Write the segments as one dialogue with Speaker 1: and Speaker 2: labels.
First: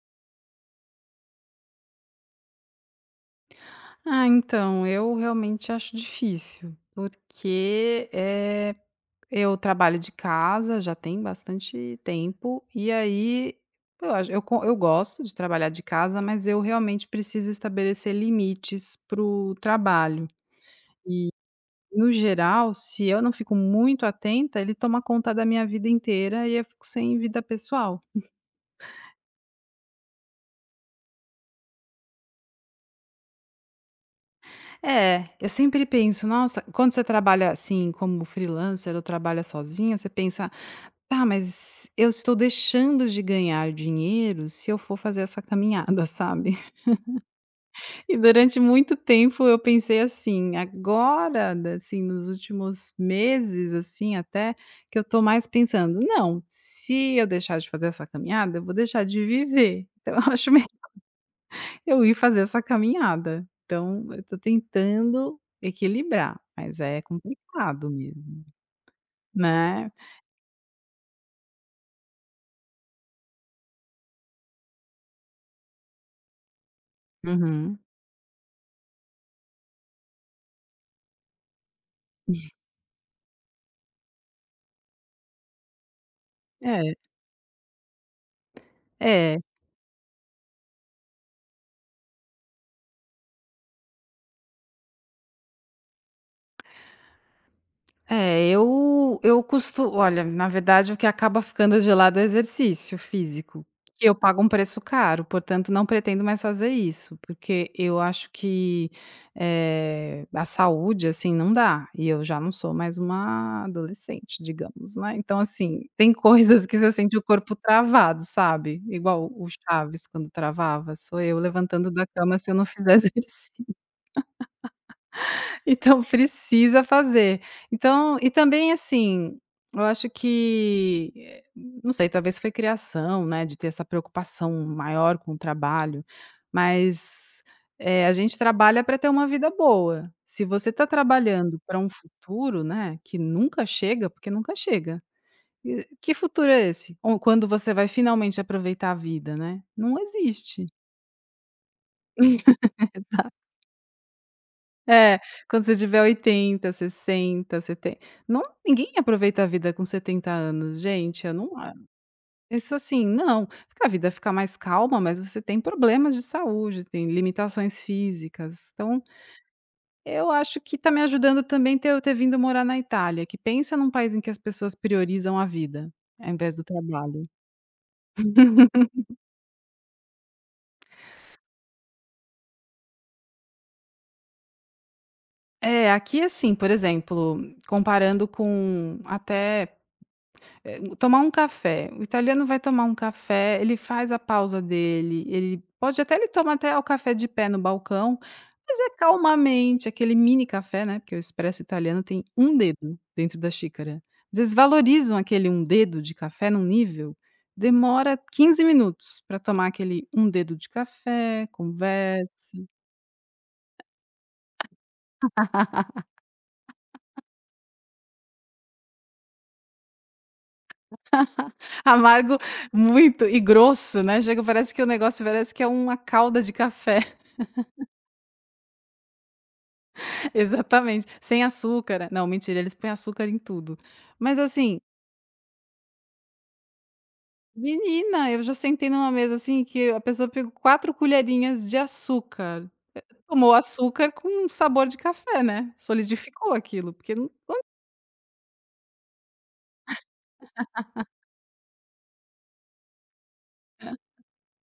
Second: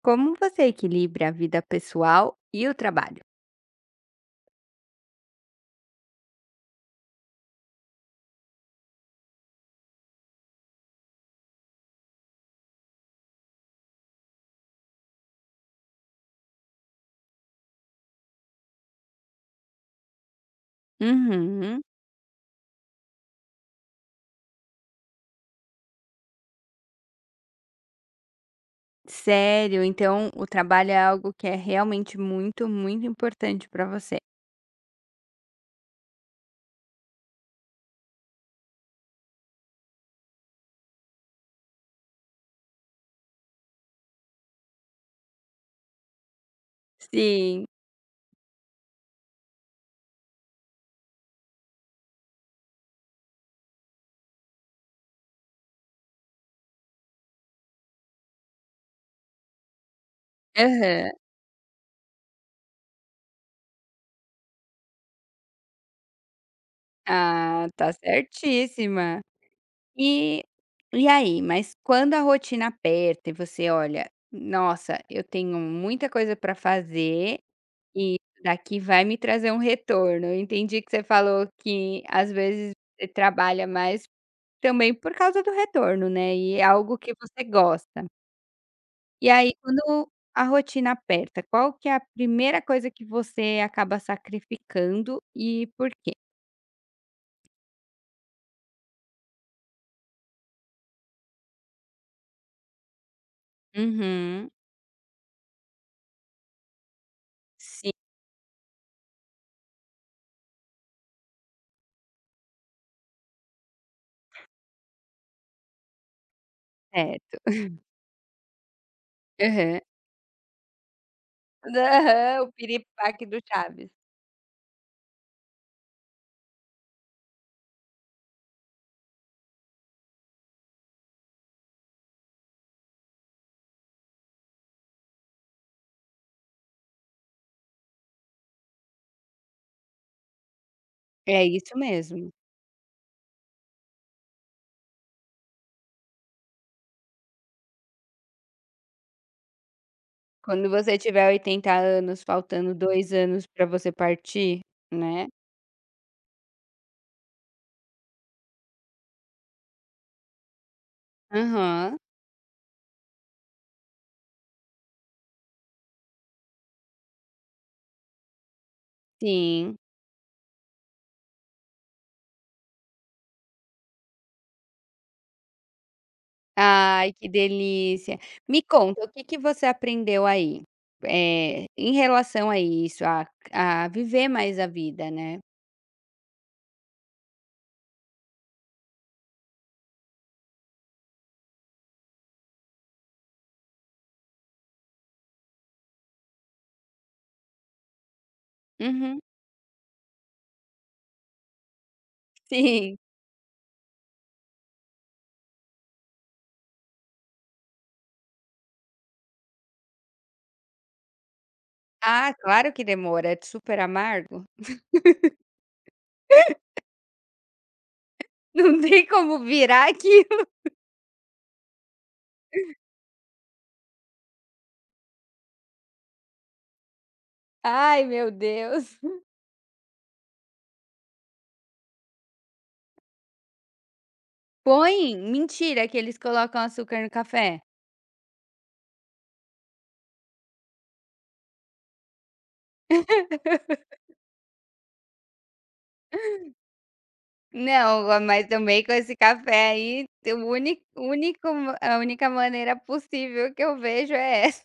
Speaker 1: Como você equilibra a vida pessoal e o trabalho?
Speaker 2: Ah, então, eu realmente acho difícil, porque, eu trabalho de casa já tem bastante tempo, e aí eu acho eu co eu gosto de trabalhar de casa, mas eu realmente preciso estabelecer limites para o trabalho.
Speaker 1: Uhum.
Speaker 2: No geral, se eu não fico muito atenta, ele toma conta da minha vida inteira e eu fico sem vida pessoal.
Speaker 1: Sério, então o trabalho é algo que é realmente muito, muito importante para você.
Speaker 2: É, eu sempre penso: "Nossa", quando você trabalha, assim, como freelancer ou trabalha sozinha, você pensa: tá, mas eu estou deixando de ganhar dinheiro se eu for fazer essa caminhada, sabe.
Speaker 1: Sim.
Speaker 2: E durante muito tempo eu pensei assim, agora, da assim, nos últimos meses, assim, até, que eu tô mais pensando: "Não, se eu deixar de fazer essa caminhada, eu vou deixar de viver, então eu acho melhor
Speaker 1: Aham.
Speaker 2: eu ir fazer essa caminhada". Então eu tô tentando equilibrar, mas é
Speaker 1: Ah,
Speaker 2: complicado
Speaker 1: tá
Speaker 2: mesmo,
Speaker 1: certíssima.
Speaker 2: né.
Speaker 1: E aí, mas quando a rotina aperta e você olha: "Nossa, eu tenho muita coisa para fazer
Speaker 2: Uhum.
Speaker 1: e isso daqui vai me trazer um retorno". Eu entendi que você falou que às vezes você trabalha mais. Também por causa do retorno, né, e é
Speaker 2: É,
Speaker 1: algo que você gosta. E
Speaker 2: é.
Speaker 1: aí quando a rotina aperta, qual que é a primeira coisa que você acaba sacrificando e por quê?
Speaker 2: É, eu costumo, olha, na verdade, o que acaba ficando de lado é exercício físico, que eu pago um
Speaker 1: Uhum.
Speaker 2: preço caro, portanto, não pretendo mais fazer isso, porque
Speaker 1: Sim.
Speaker 2: eu acho que, a saúde, assim, não dá, e eu já não sou mais uma adolescente, digamos, né. Então, assim, tem coisas que você sente o
Speaker 1: Certo.
Speaker 2: corpo travado, sabe, igual o
Speaker 1: Aham.
Speaker 2: Chaves quando travava, sou eu levantando da cama
Speaker 1: Aham,
Speaker 2: se
Speaker 1: o
Speaker 2: eu não fizer
Speaker 1: piripaque do
Speaker 2: exercício.
Speaker 1: Chaves.
Speaker 2: Então precisa fazer. Então também, assim, eu acho que, não sei, talvez foi criação, né, de ter essa preocupação maior com o trabalho, mas, a gente trabalha para ter uma vida boa. Se você está
Speaker 1: É
Speaker 2: trabalhando
Speaker 1: isso
Speaker 2: para um
Speaker 1: mesmo.
Speaker 2: futuro, né, que nunca chega, porque nunca chega, e que futuro é esse? Ou quando você vai finalmente aproveitar a vida, né? Não existe.
Speaker 1: Quando você tiver 80 anos, faltando 2 anos pra você partir,
Speaker 2: É,
Speaker 1: né.
Speaker 2: quando você tiver 80, 60, seten não ninguém aproveita a vida com 70 anos, gente, eu não a
Speaker 1: Aham.
Speaker 2: isso assim, não. Porque a vida fica mais calma, mas você tem problemas de saúde, tem limitações físicas. Então,
Speaker 1: Sim.
Speaker 2: eu acho que tá me ajudando também ter eu ter vindo morar na Itália, que pensa num país em que as pessoas priorizam a vida, ao invés do
Speaker 1: Ai, que
Speaker 2: trabalho.
Speaker 1: delícia. Me conta, o que que você aprendeu aí? Em relação a isso, a viver mais a vida, né.
Speaker 2: É, aqui assim, por exemplo, comparando com tomar um café, o italiano vai tomar um café, ele faz a pausa dele, ele toma até o café de pé no balcão, mas é
Speaker 1: Uhum,
Speaker 2: calmamente, aquele mini café, né, porque o expresso italiano tem um dedo
Speaker 1: sim.
Speaker 2: dentro da xícara. Às vezes valorizam aquele um dedo de café num nível, demora 15 minutos para tomar aquele um dedo de café, conversa.
Speaker 1: Ah, claro que demora, é super amargo. Não tem como virar aquilo.
Speaker 2: Amargo muito e grosso, né, chega parece que o negócio parece que é uma calda de café.
Speaker 1: Ai, meu Deus.
Speaker 2: Exatamente, sem açúcar. Não, mentira, eles põem açúcar em tudo. Mas assim,
Speaker 1: Põe? Mentira que eles colocam açúcar no café?
Speaker 2: menina, eu já sentei numa mesa assim que a pessoa pegou 4 colherinhas de açúcar. Tomou açúcar com sabor de café, né, solidificou aquilo, porque não
Speaker 1: Não, ah, mas também com esse café aí, o único, a única maneira possível que eu vejo é essa.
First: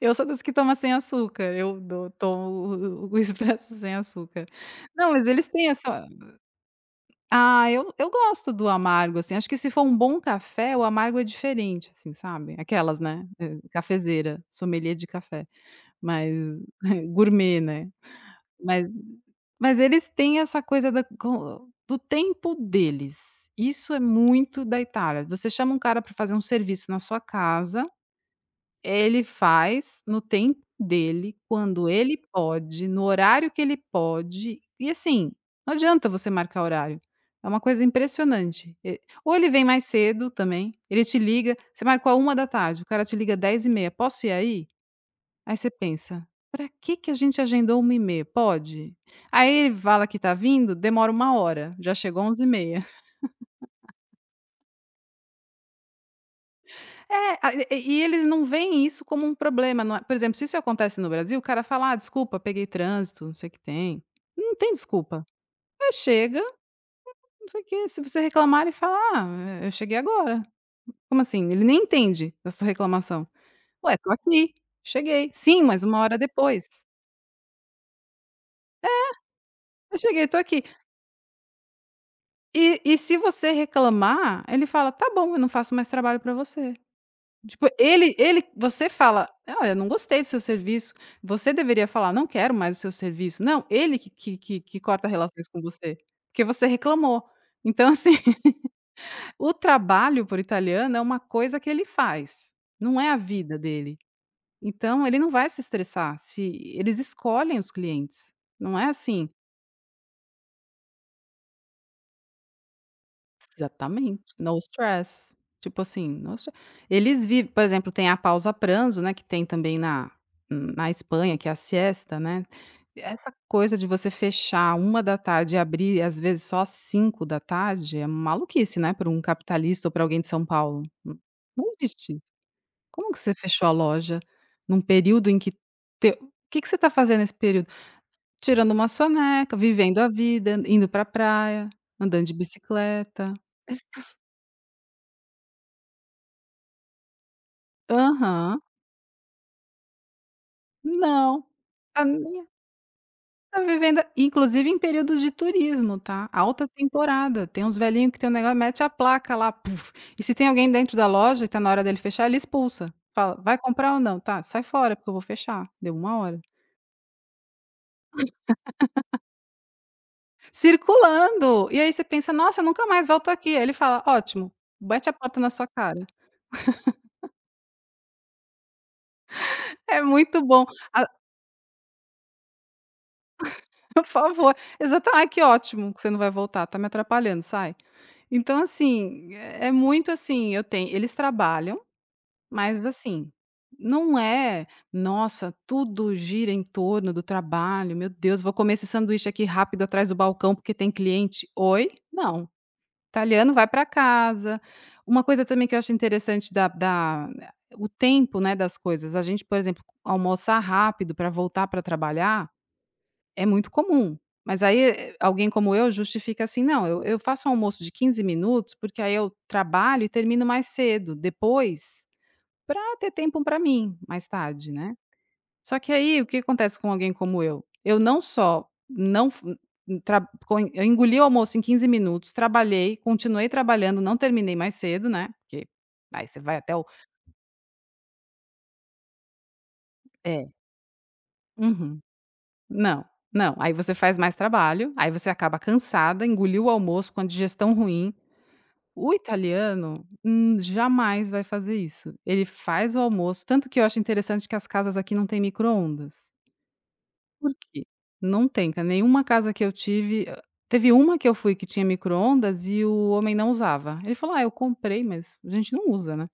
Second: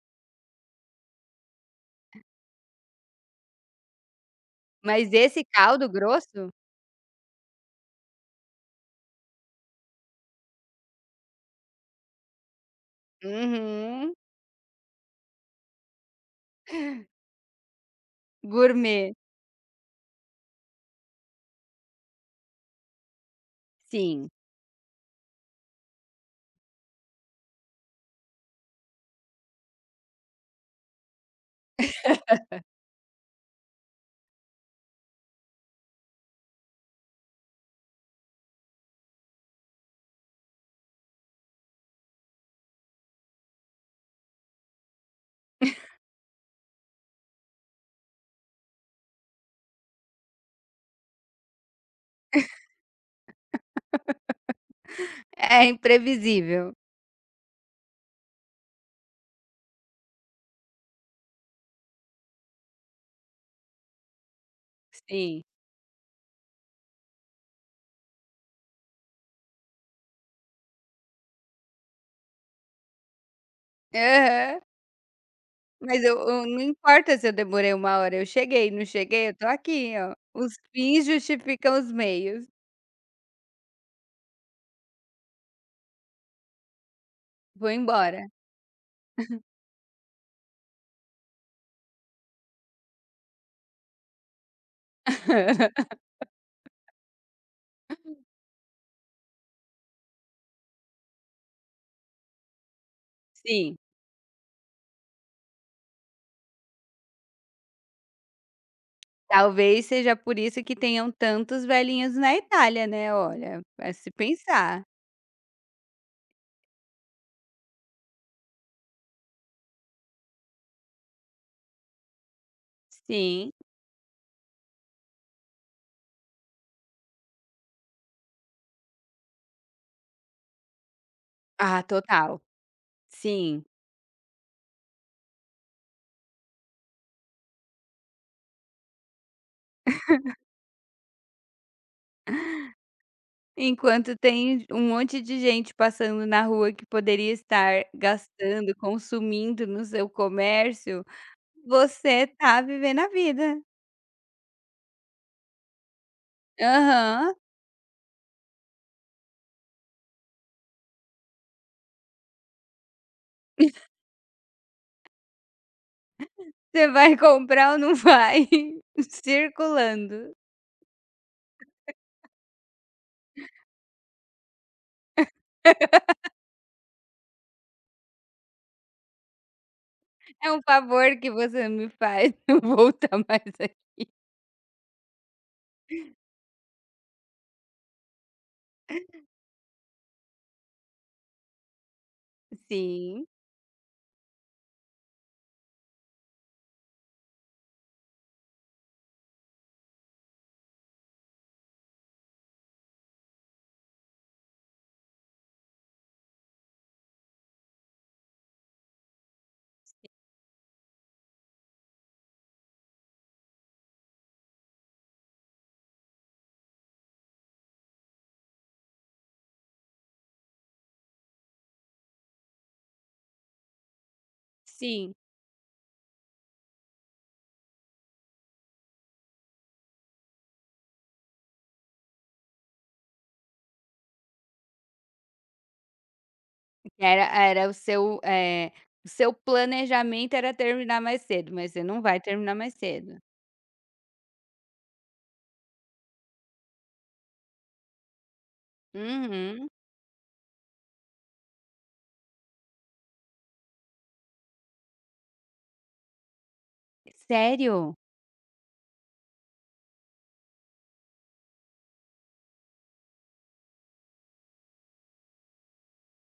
Speaker 2: eu sou das que toma sem açúcar, eu dou tomo o expresso sem açúcar.
Speaker 1: Mas
Speaker 2: Não, mas
Speaker 1: esse
Speaker 2: eles têm
Speaker 1: caldo
Speaker 2: essa
Speaker 1: grosso.
Speaker 2: eu gosto do amargo, assim, acho que se for um bom café, o amargo é diferente, assim, sabe, aquelas, né,
Speaker 1: Uhum.
Speaker 2: cafezeira, sommelier de café. Mais gourmet, né. Mas
Speaker 1: Gourmet.
Speaker 2: mas eles têm essa coisa da co do tempo deles, isso é
Speaker 1: Sim.
Speaker 2: muito da Itália. Você chama um cara para fazer um serviço na sua casa, ele faz no tempo dele, quando ele pode, no horário que ele pode, e assim, não adianta você marcar horário, é uma coisa impressionante. E ou ele vem mais cedo também, ele te liga, você marcou a uma da tarde. O cara te liga 10h30. "Posso ir aí?" Aí você pensa: "Pra que que a gente agendou 13h? Pode?". Aí ele fala que tá vindo, demora uma hora, já chegou 11h30.
Speaker 1: É imprevisível.
Speaker 2: É, a e eles não veem isso como um problema, não é, por exemplo, se isso acontece no Brasil, o cara fala: "Ah, desculpa, peguei trânsito, não sei o que tem". Não tem desculpa.
Speaker 1: Sim.
Speaker 2: É, chega, não sei o que. Se você reclamar, ele fala: "Ah, é, eu cheguei agora". Como assim? Ele nem entende a sua reclamação. "Ué, tô aqui,
Speaker 1: Aham.
Speaker 2: cheguei". "Sim, mas uma
Speaker 1: Mas
Speaker 2: hora
Speaker 1: eu não
Speaker 2: depois".
Speaker 1: importa se eu demorei uma hora, eu cheguei, não cheguei, eu tô aqui,
Speaker 2: "Eu
Speaker 1: ó.
Speaker 2: cheguei, tô
Speaker 1: Os
Speaker 2: aqui".
Speaker 1: fins justificam os meios.
Speaker 2: E se você reclamar, ele fala: "Tá bom, eu não faço mais trabalho para você". Tipo,
Speaker 1: Vou
Speaker 2: ele
Speaker 1: embora.
Speaker 2: ele você fala: "Ah, eu não gostei do seu serviço". Você deveria falar: "Não quero mais o seu serviço". Não, ele que corta relações com você, porque você reclamou. Então, assim, o trabalho por italiano é uma coisa que ele faz, não é a vida
Speaker 1: Sim.
Speaker 2: dele. Então ele não vai se estressar se eles escolhem os clientes, não é assim.
Speaker 1: Talvez seja por isso que tenham tantos velhinhos na Itália, né, olha, a se
Speaker 2: Exatamente, no
Speaker 1: pensar.
Speaker 2: stress, tipo assim, no stre eles vivem, por exemplo, tem a pausa pranzo, né, que tem também na Espanha, que é a siesta, né. Essa
Speaker 1: Sim.
Speaker 2: coisa de você fechar 13h e abrir, às vezes, só às 17h, é maluquice, né, para um capitalista ou para alguém de São Paulo. N- não
Speaker 1: Ah,
Speaker 2: existe isso.
Speaker 1: total.
Speaker 2: Como que você
Speaker 1: Sim.
Speaker 2: fechou a loja num período em que teu o que que você está fazendo nesse período? Tirando uma soneca, vivendo a vida, indo para praia, andando de bicicleta.
Speaker 1: Enquanto tem um monte de gente passando na rua que poderia estar
Speaker 2: Aham.
Speaker 1: gastando, consumindo no seu comércio,
Speaker 2: Não, tá
Speaker 1: você
Speaker 2: nem
Speaker 1: tá vivendo a vida.
Speaker 2: tá vivendo, inclusive em períodos de turismo, tá, alta
Speaker 1: Aham.
Speaker 2: temporada, tem uns velhinhos que tem um negócio, mete a placa lá, puf, e se tem alguém dentro da loja e tá na hora dele fechar, ele expulsa, fala: "Vai comprar ou não? Tá, sai fora porque eu vou fechar, deu uma hora".
Speaker 1: Você vai comprar ou não vai? Circulando.
Speaker 2: Circulando, e aí você pensa: "Nossa, eu nunca mais volto aqui", aí ele fala: "Ótimo, mete a porta na sua cara". É muito
Speaker 1: É um
Speaker 2: bom.
Speaker 1: favor que você me faz, não voltar mais aqui.
Speaker 2: Por favor. Exata "Ai, que ótimo que você não vai voltar, tá me atrapalhando, sai". Então, assim, é muito assim, eu tenho eles trabalham, mas
Speaker 1: Sim,
Speaker 2: assim, não é: "Nossa, tudo gira em torno do trabalho, meu Deus, vou comer esse sanduíche aqui rápido atrás do balcão porque tem cliente". "Oi?". Não. Italiano vai para casa. Uma coisa também que eu acho interessante da da o tempo, né, das coisas. A gente, por exemplo, almoçar rápido para voltar para trabalhar é muito comum, mas aí, alguém como eu justifica assim: "Não, eu faço um almoço de 15 minutos, porque aí eu trabalho e termino mais cedo, depois, para ter tempo para mim, mais tarde, né".
Speaker 1: sim.
Speaker 2: Só que aí, o que acontece com alguém como eu? Eu não só não f tra co eu engoli o almoço em 15 minutos, trabalhei, continuei trabalhando, não terminei mais cedo, né, porque aí você vai até o
Speaker 1: Era o seu, o seu planejamento
Speaker 2: é,
Speaker 1: era terminar mais cedo, mas você não
Speaker 2: uhum.
Speaker 1: vai terminar mais
Speaker 2: Não,
Speaker 1: cedo.
Speaker 2: não, aí você faz mais trabalho, aí você acaba cansada, engoliu o almoço com a digestão ruim. O
Speaker 1: Uhum.
Speaker 2: italiano, jamais vai fazer isso. Ele faz o almoço, tanto que eu acho interessante que as casas aqui não têm micro-ondas. Por quê?
Speaker 1: Sério?
Speaker 2: Não tem ca nenhuma casa que eu tive teve uma que eu fui que tinha micro-ondas e o homem não usava. Ele falou: "Ah, eu comprei, mas a gente não usa, né".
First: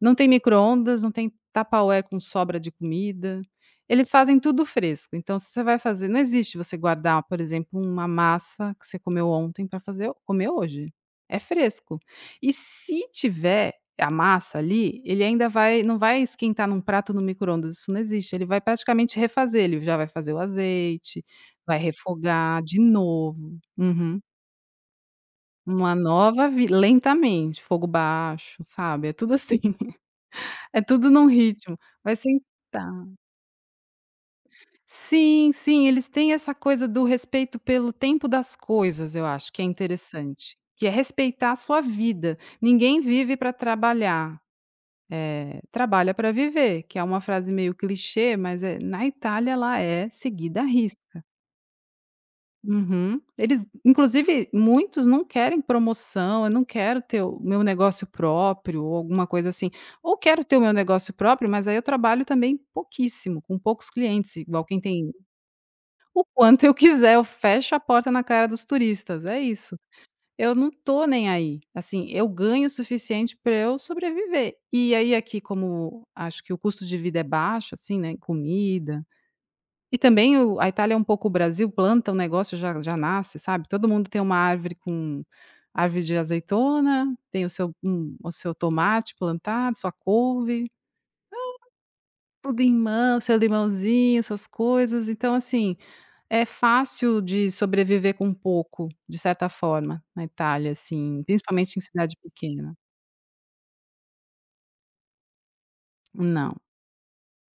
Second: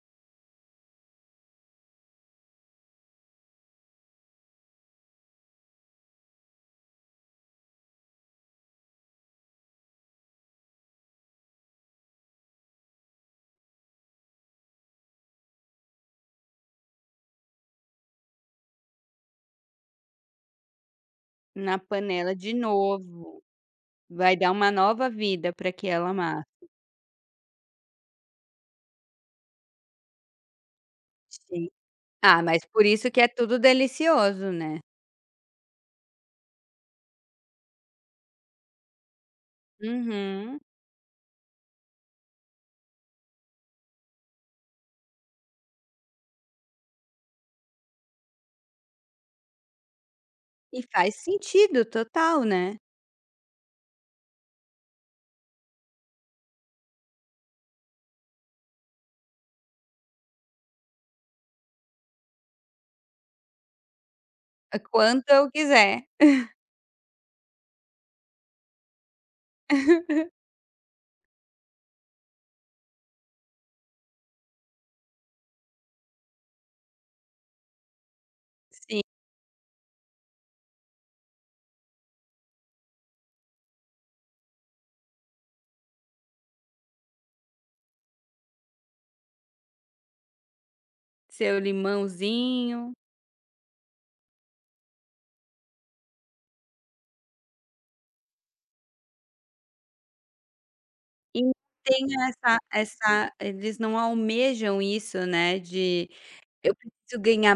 Speaker 2: Não tem micro-ondas, não tem Tupperware com sobra de comida. Eles fazem tudo fresco, então se você vai fazer não existe você guardar, por exemplo, uma massa que você comeu ontem para fazer comer hoje. É fresco. E se tiver a massa ali, ele ainda vai não vai esquentar num prato no micro-ondas, isso não existe, ele vai praticamente refazer, ele já vai fazer o azeite,
Speaker 1: Na
Speaker 2: vai
Speaker 1: panela de
Speaker 2: refogar de
Speaker 1: novo,
Speaker 2: novo. Uhum.
Speaker 1: vai dar uma nova vida para que
Speaker 2: Uma
Speaker 1: ela.
Speaker 2: nova vi lentamente, fogo baixo, sabe, é tudo assim, é tudo num
Speaker 1: Sim.
Speaker 2: ritmo, vai
Speaker 1: Ah, mas por
Speaker 2: sentar.
Speaker 1: isso que é tudo delicioso, né?
Speaker 2: Sim, sim, eles têm essa coisa do respeito pelo tempo das coisas, eu acho que é interessante,
Speaker 1: Uhum.
Speaker 2: que é respeitar a sua vida, ninguém vive para trabalhar. Eh, "Trabalha para viver", que é uma frase meio clichê, mas é, na Itália ela é seguida a
Speaker 1: E faz
Speaker 2: risca.
Speaker 1: sentido total, né?
Speaker 2: Uhum. Eles inclusive muitos não querem promoção, "eu não quero ter o meu negócio próprio" ou alguma coisa assim, ou "quero ter o meu negócio próprio, mas aí eu trabalho também pouquíssimo, com poucos clientes", igual
Speaker 1: É.
Speaker 2: quem tem
Speaker 1: Quanto eu quiser.
Speaker 2: o quanto eu quiser, eu fecho a porta na cara dos turistas, é isso. Eu não tô nem aí, assim, eu ganho o suficiente para eu sobreviver. E aí aqui como acho que o custo de vida é baixo, assim, né,
Speaker 1: Sim,
Speaker 2: comida e também o a Itália é um pouco o Brasil, planta um negócio já já nasce, sabe, todo mundo tem uma árvore com árvore de azeitona, tem o seu tomate plantado, sua couve,
Speaker 1: seu
Speaker 2: tudo em
Speaker 1: limãozinho.
Speaker 2: mão, seu limãozinho, suas coisas, então assim é fácil de sobreviver com pouco, de certa forma, na Itália, assim,
Speaker 1: E
Speaker 2: principalmente em
Speaker 1: tem
Speaker 2: cidade
Speaker 1: essa
Speaker 2: pequena.
Speaker 1: essa eles não almejam isso, né, de
Speaker 2: Não.
Speaker 1: eu preciso ganhar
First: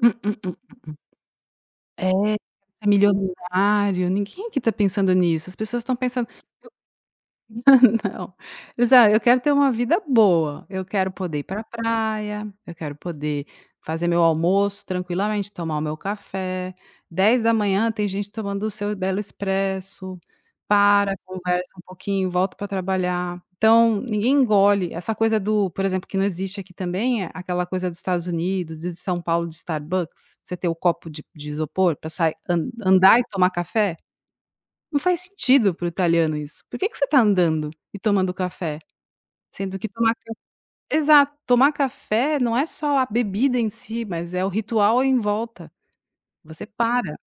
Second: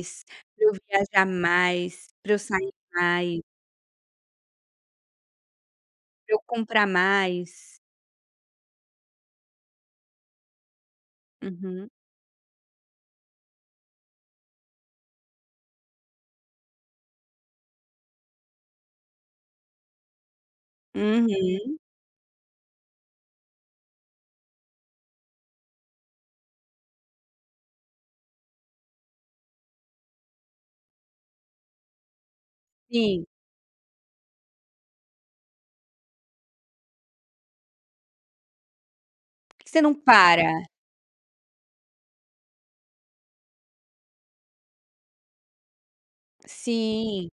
Speaker 2: "Hum, hum, hum.
Speaker 1: pra eu viajar mais,
Speaker 2: É,
Speaker 1: pra eu sair
Speaker 2: ser
Speaker 1: mais,
Speaker 2: milionário", ninguém aqui tá pensando nisso, as pessoas estão pensando
Speaker 1: pra eu comprar mais.
Speaker 2: não. Eles: "Ah, eu quero ter uma vida boa, eu quero poder ir pra
Speaker 1: Uhum.
Speaker 2: praia, eu quero poder fazer meu almoço tranquilamente, tomar o meu café, 10 da manhã tem gente tomando o seu belo expresso, para, conversa
Speaker 1: Uhum,
Speaker 2: um pouquinho, volta para trabalhar". Então, ninguém engole essa coisa do, por exemplo, que não existe aqui também, é aquela coisa dos Estados Unidos, de São Paulo, de Starbucks, você ter o copo de isopor para sai andar
Speaker 1: sim.
Speaker 2: e tomar café. Não faz sentido para o italiano isso. Por que que você está andando e tomando café?
Speaker 1: Que
Speaker 2: Sendo
Speaker 1: você
Speaker 2: que
Speaker 1: não
Speaker 2: tomar ca
Speaker 1: para.
Speaker 2: Exato, tomar café não é só a bebida em si, mas é o ritual em volta. Você para,
Speaker 1: Sim.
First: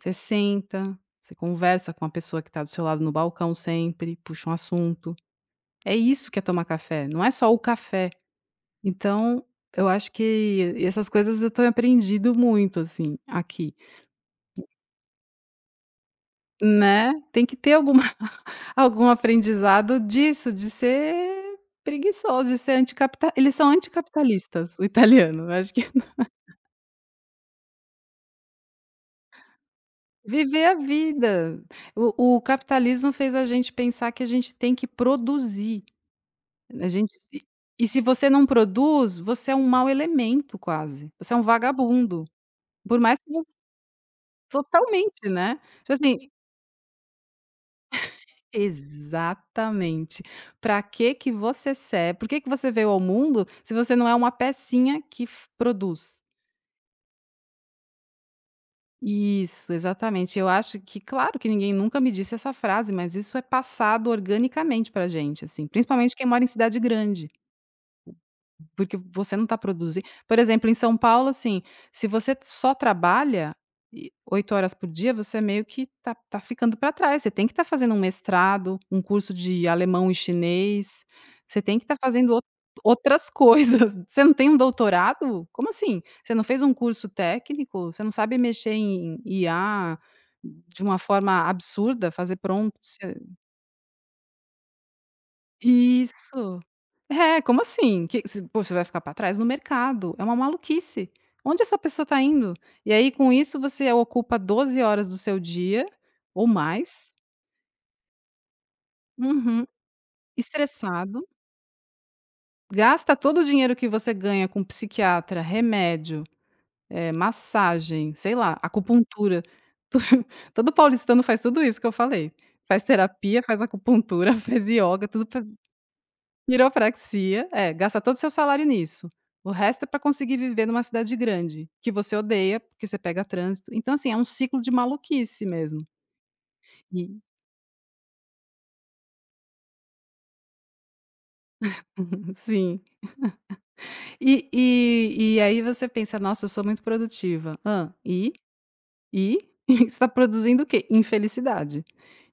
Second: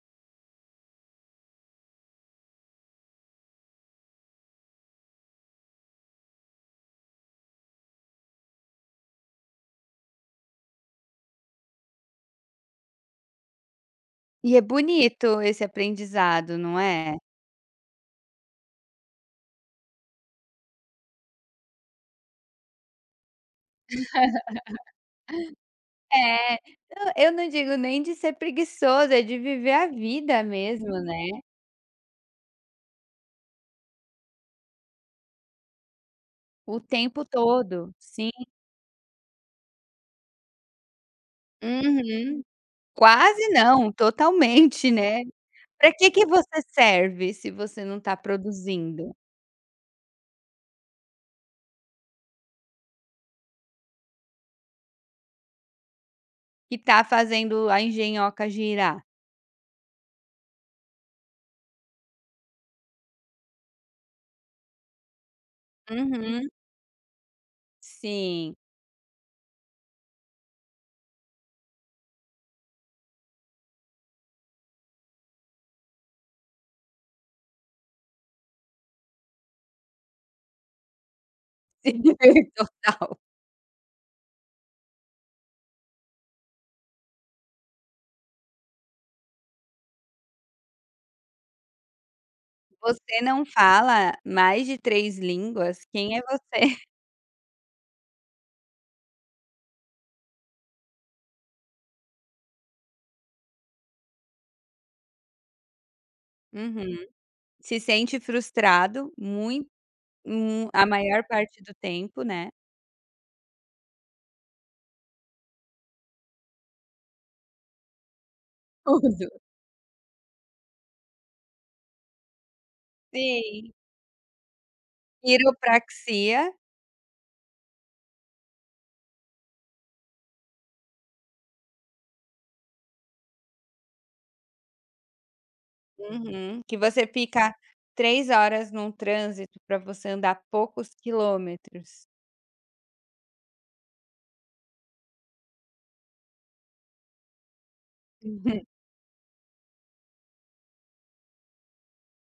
Speaker 2: você senta, você conversa com a pessoa que está do seu lado no balcão sempre, puxa um assunto. É isso que é tomar café, não é só o café. Então, eu acho que essas coisas eu tenho aprendido muito, assim, aqui.
Speaker 1: E é bonito esse aprendizado, não
Speaker 2: Né,
Speaker 1: é?
Speaker 2: tem que ter alguma algum aprendizado disso, de ser preguiçoso, de ser anticapita eles são anticapitalistas, o italiano, eu acho que
Speaker 1: É. Não, eu não digo nem de ser preguiçoso, é de viver a vida
Speaker 2: viver a
Speaker 1: mesmo, né,
Speaker 2: vida. O capitalismo fez a gente pensar que a gente tem que produzir,
Speaker 1: o
Speaker 2: a gente
Speaker 1: tempo
Speaker 2: e
Speaker 1: todo.
Speaker 2: se você
Speaker 1: Sim.
Speaker 2: não produz, você é um mau elemento quase, você é um vagabundo,
Speaker 1: Uhum.
Speaker 2: por mais que
Speaker 1: Quase
Speaker 2: você
Speaker 1: não, totalmente, né.
Speaker 2: totalmente, né,
Speaker 1: Para
Speaker 2: tipo
Speaker 1: que que
Speaker 2: assim.
Speaker 1: você serve se você não está produzindo?
Speaker 2: Exatamente. Para que que você ser Por que que você veio ao mundo se você não é uma pecinha que f produz?
Speaker 1: E tá fazendo a engenhoca girar?
Speaker 2: Isso, exatamente. Eu acho que, claro que ninguém nunca me disse essa frase, mas isso é passado organicamente pra gente, assim, principalmente quem mora em
Speaker 1: Uhum.
Speaker 2: cidade grande.
Speaker 1: Sim.
Speaker 2: Porque você não está produzindo, por exemplo, em São Paulo, assim, se você só trabalha e 8 horas por dia, você meio que tá ficando para trás, você tem que estar fazendo um mestrado, um curso de alemão e chinês, você tem que estar fazendo
Speaker 1: Sim, total.
Speaker 2: outras coisas. Você não tem um doutorado? Como assim? Você não fez um curso técnico? Você não sabe mexer em IA de uma forma absurda, fazer prompts?
Speaker 1: Você não fala mais de 3 línguas, quem é
Speaker 2: Isso.
Speaker 1: você?
Speaker 2: É, como assim? Que se pô, você vai ficar para trás no mercado, é uma maluquice. Onde essa pessoa está indo? E aí com isso você ocupa 12 horas do seu dia ou
Speaker 1: Uhum.
Speaker 2: mais,
Speaker 1: Se sente frustrado
Speaker 2: uhum,
Speaker 1: muito, a maior
Speaker 2: estressado,
Speaker 1: parte do tempo, né.
Speaker 2: gasta todo o dinheiro que você ganha com psiquiatra, remédio, massagem, sei lá,
Speaker 1: Tudo.
Speaker 2: acupuntura. Todo paulistano faz tudo isso que eu falei. Faz terapia, faz
Speaker 1: Sim,
Speaker 2: acupuntura, faz ioga, tudo.
Speaker 1: quiropraxia.
Speaker 2: Quiropraxia, é, gasta todo o seu salário nisso. O resto é para conseguir viver numa cidade grande, que você odeia, porque você pega trânsito. Então, assim, é um ciclo de maluquice mesmo.
Speaker 1: Uhum. Que você
Speaker 2: E
Speaker 1: fica 3 horas num trânsito para você andar poucos quilômetros.
Speaker 2: sim. E aí você pensa: "Nossa, eu sou muito produtiva". Ah, e?
Speaker 1: Uhum.
Speaker 2: E? Você está produzindo o quê? Infelicidade.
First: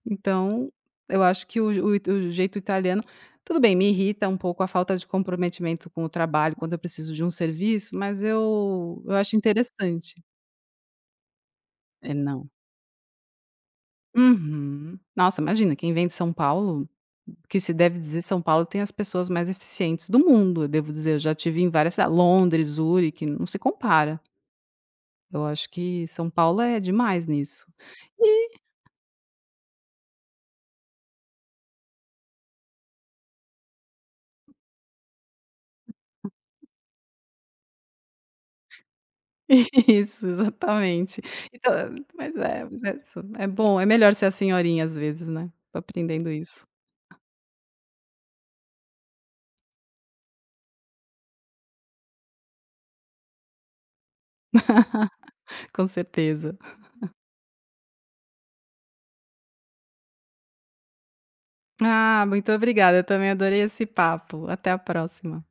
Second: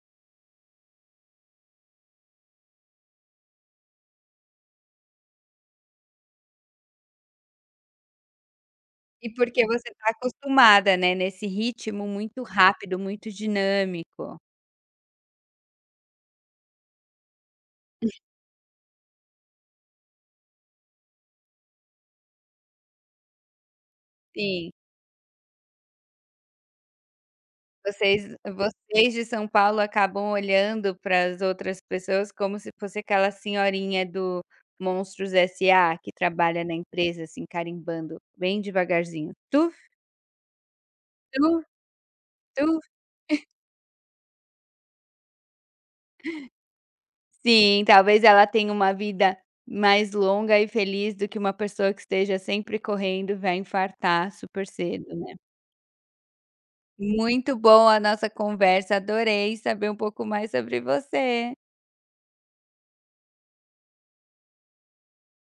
Speaker 2: Então, eu acho que o jeito italiano, tudo bem, me irrita um pouco a falta de comprometimento com o trabalho, quando eu preciso de um serviço, mas eu
Speaker 1: E
Speaker 2: acho
Speaker 1: porque você está
Speaker 2: interessante.
Speaker 1: acostumada, né, nesse ritmo
Speaker 2: É,
Speaker 1: muito
Speaker 2: não.
Speaker 1: rápido, muito dinâmico.
Speaker 2: Uhum. Nossa, imagina, quem vem de São Paulo, que se deve dizer, São Paulo tem as pessoas mais eficientes do mundo, eu devo dizer, eu já tive em várias cida Londres, Zurique, não se compara.
Speaker 1: Sim.
Speaker 2: Eu acho que São Paulo é demais nisso.
Speaker 1: Vocês
Speaker 2: E
Speaker 1: vocês de São Paulo acabam olhando para as outras pessoas como se fosse aquela senhorinha do Monstros S.A. que trabalha na empresa, assim, carimbando bem devagarzinho. "Tuf,
Speaker 2: isso, exatamente.
Speaker 1: tuf,
Speaker 2: Então, mas é mas
Speaker 1: tuf".
Speaker 2: é isso, é bom, é melhor ser a senhorinha às vezes, né, tô aprendendo isso,
Speaker 1: Sim, talvez ela tenha uma vida mais longa e feliz do que uma pessoa que esteja sempre correndo, e vai infartar super cedo, né.
Speaker 2: com certeza.
Speaker 1: Muito boa a nossa conversa, adorei saber um pouco mais sobre você.
Speaker 2: Ah, muito obrigada, eu também adorei esse papo, até a próxima.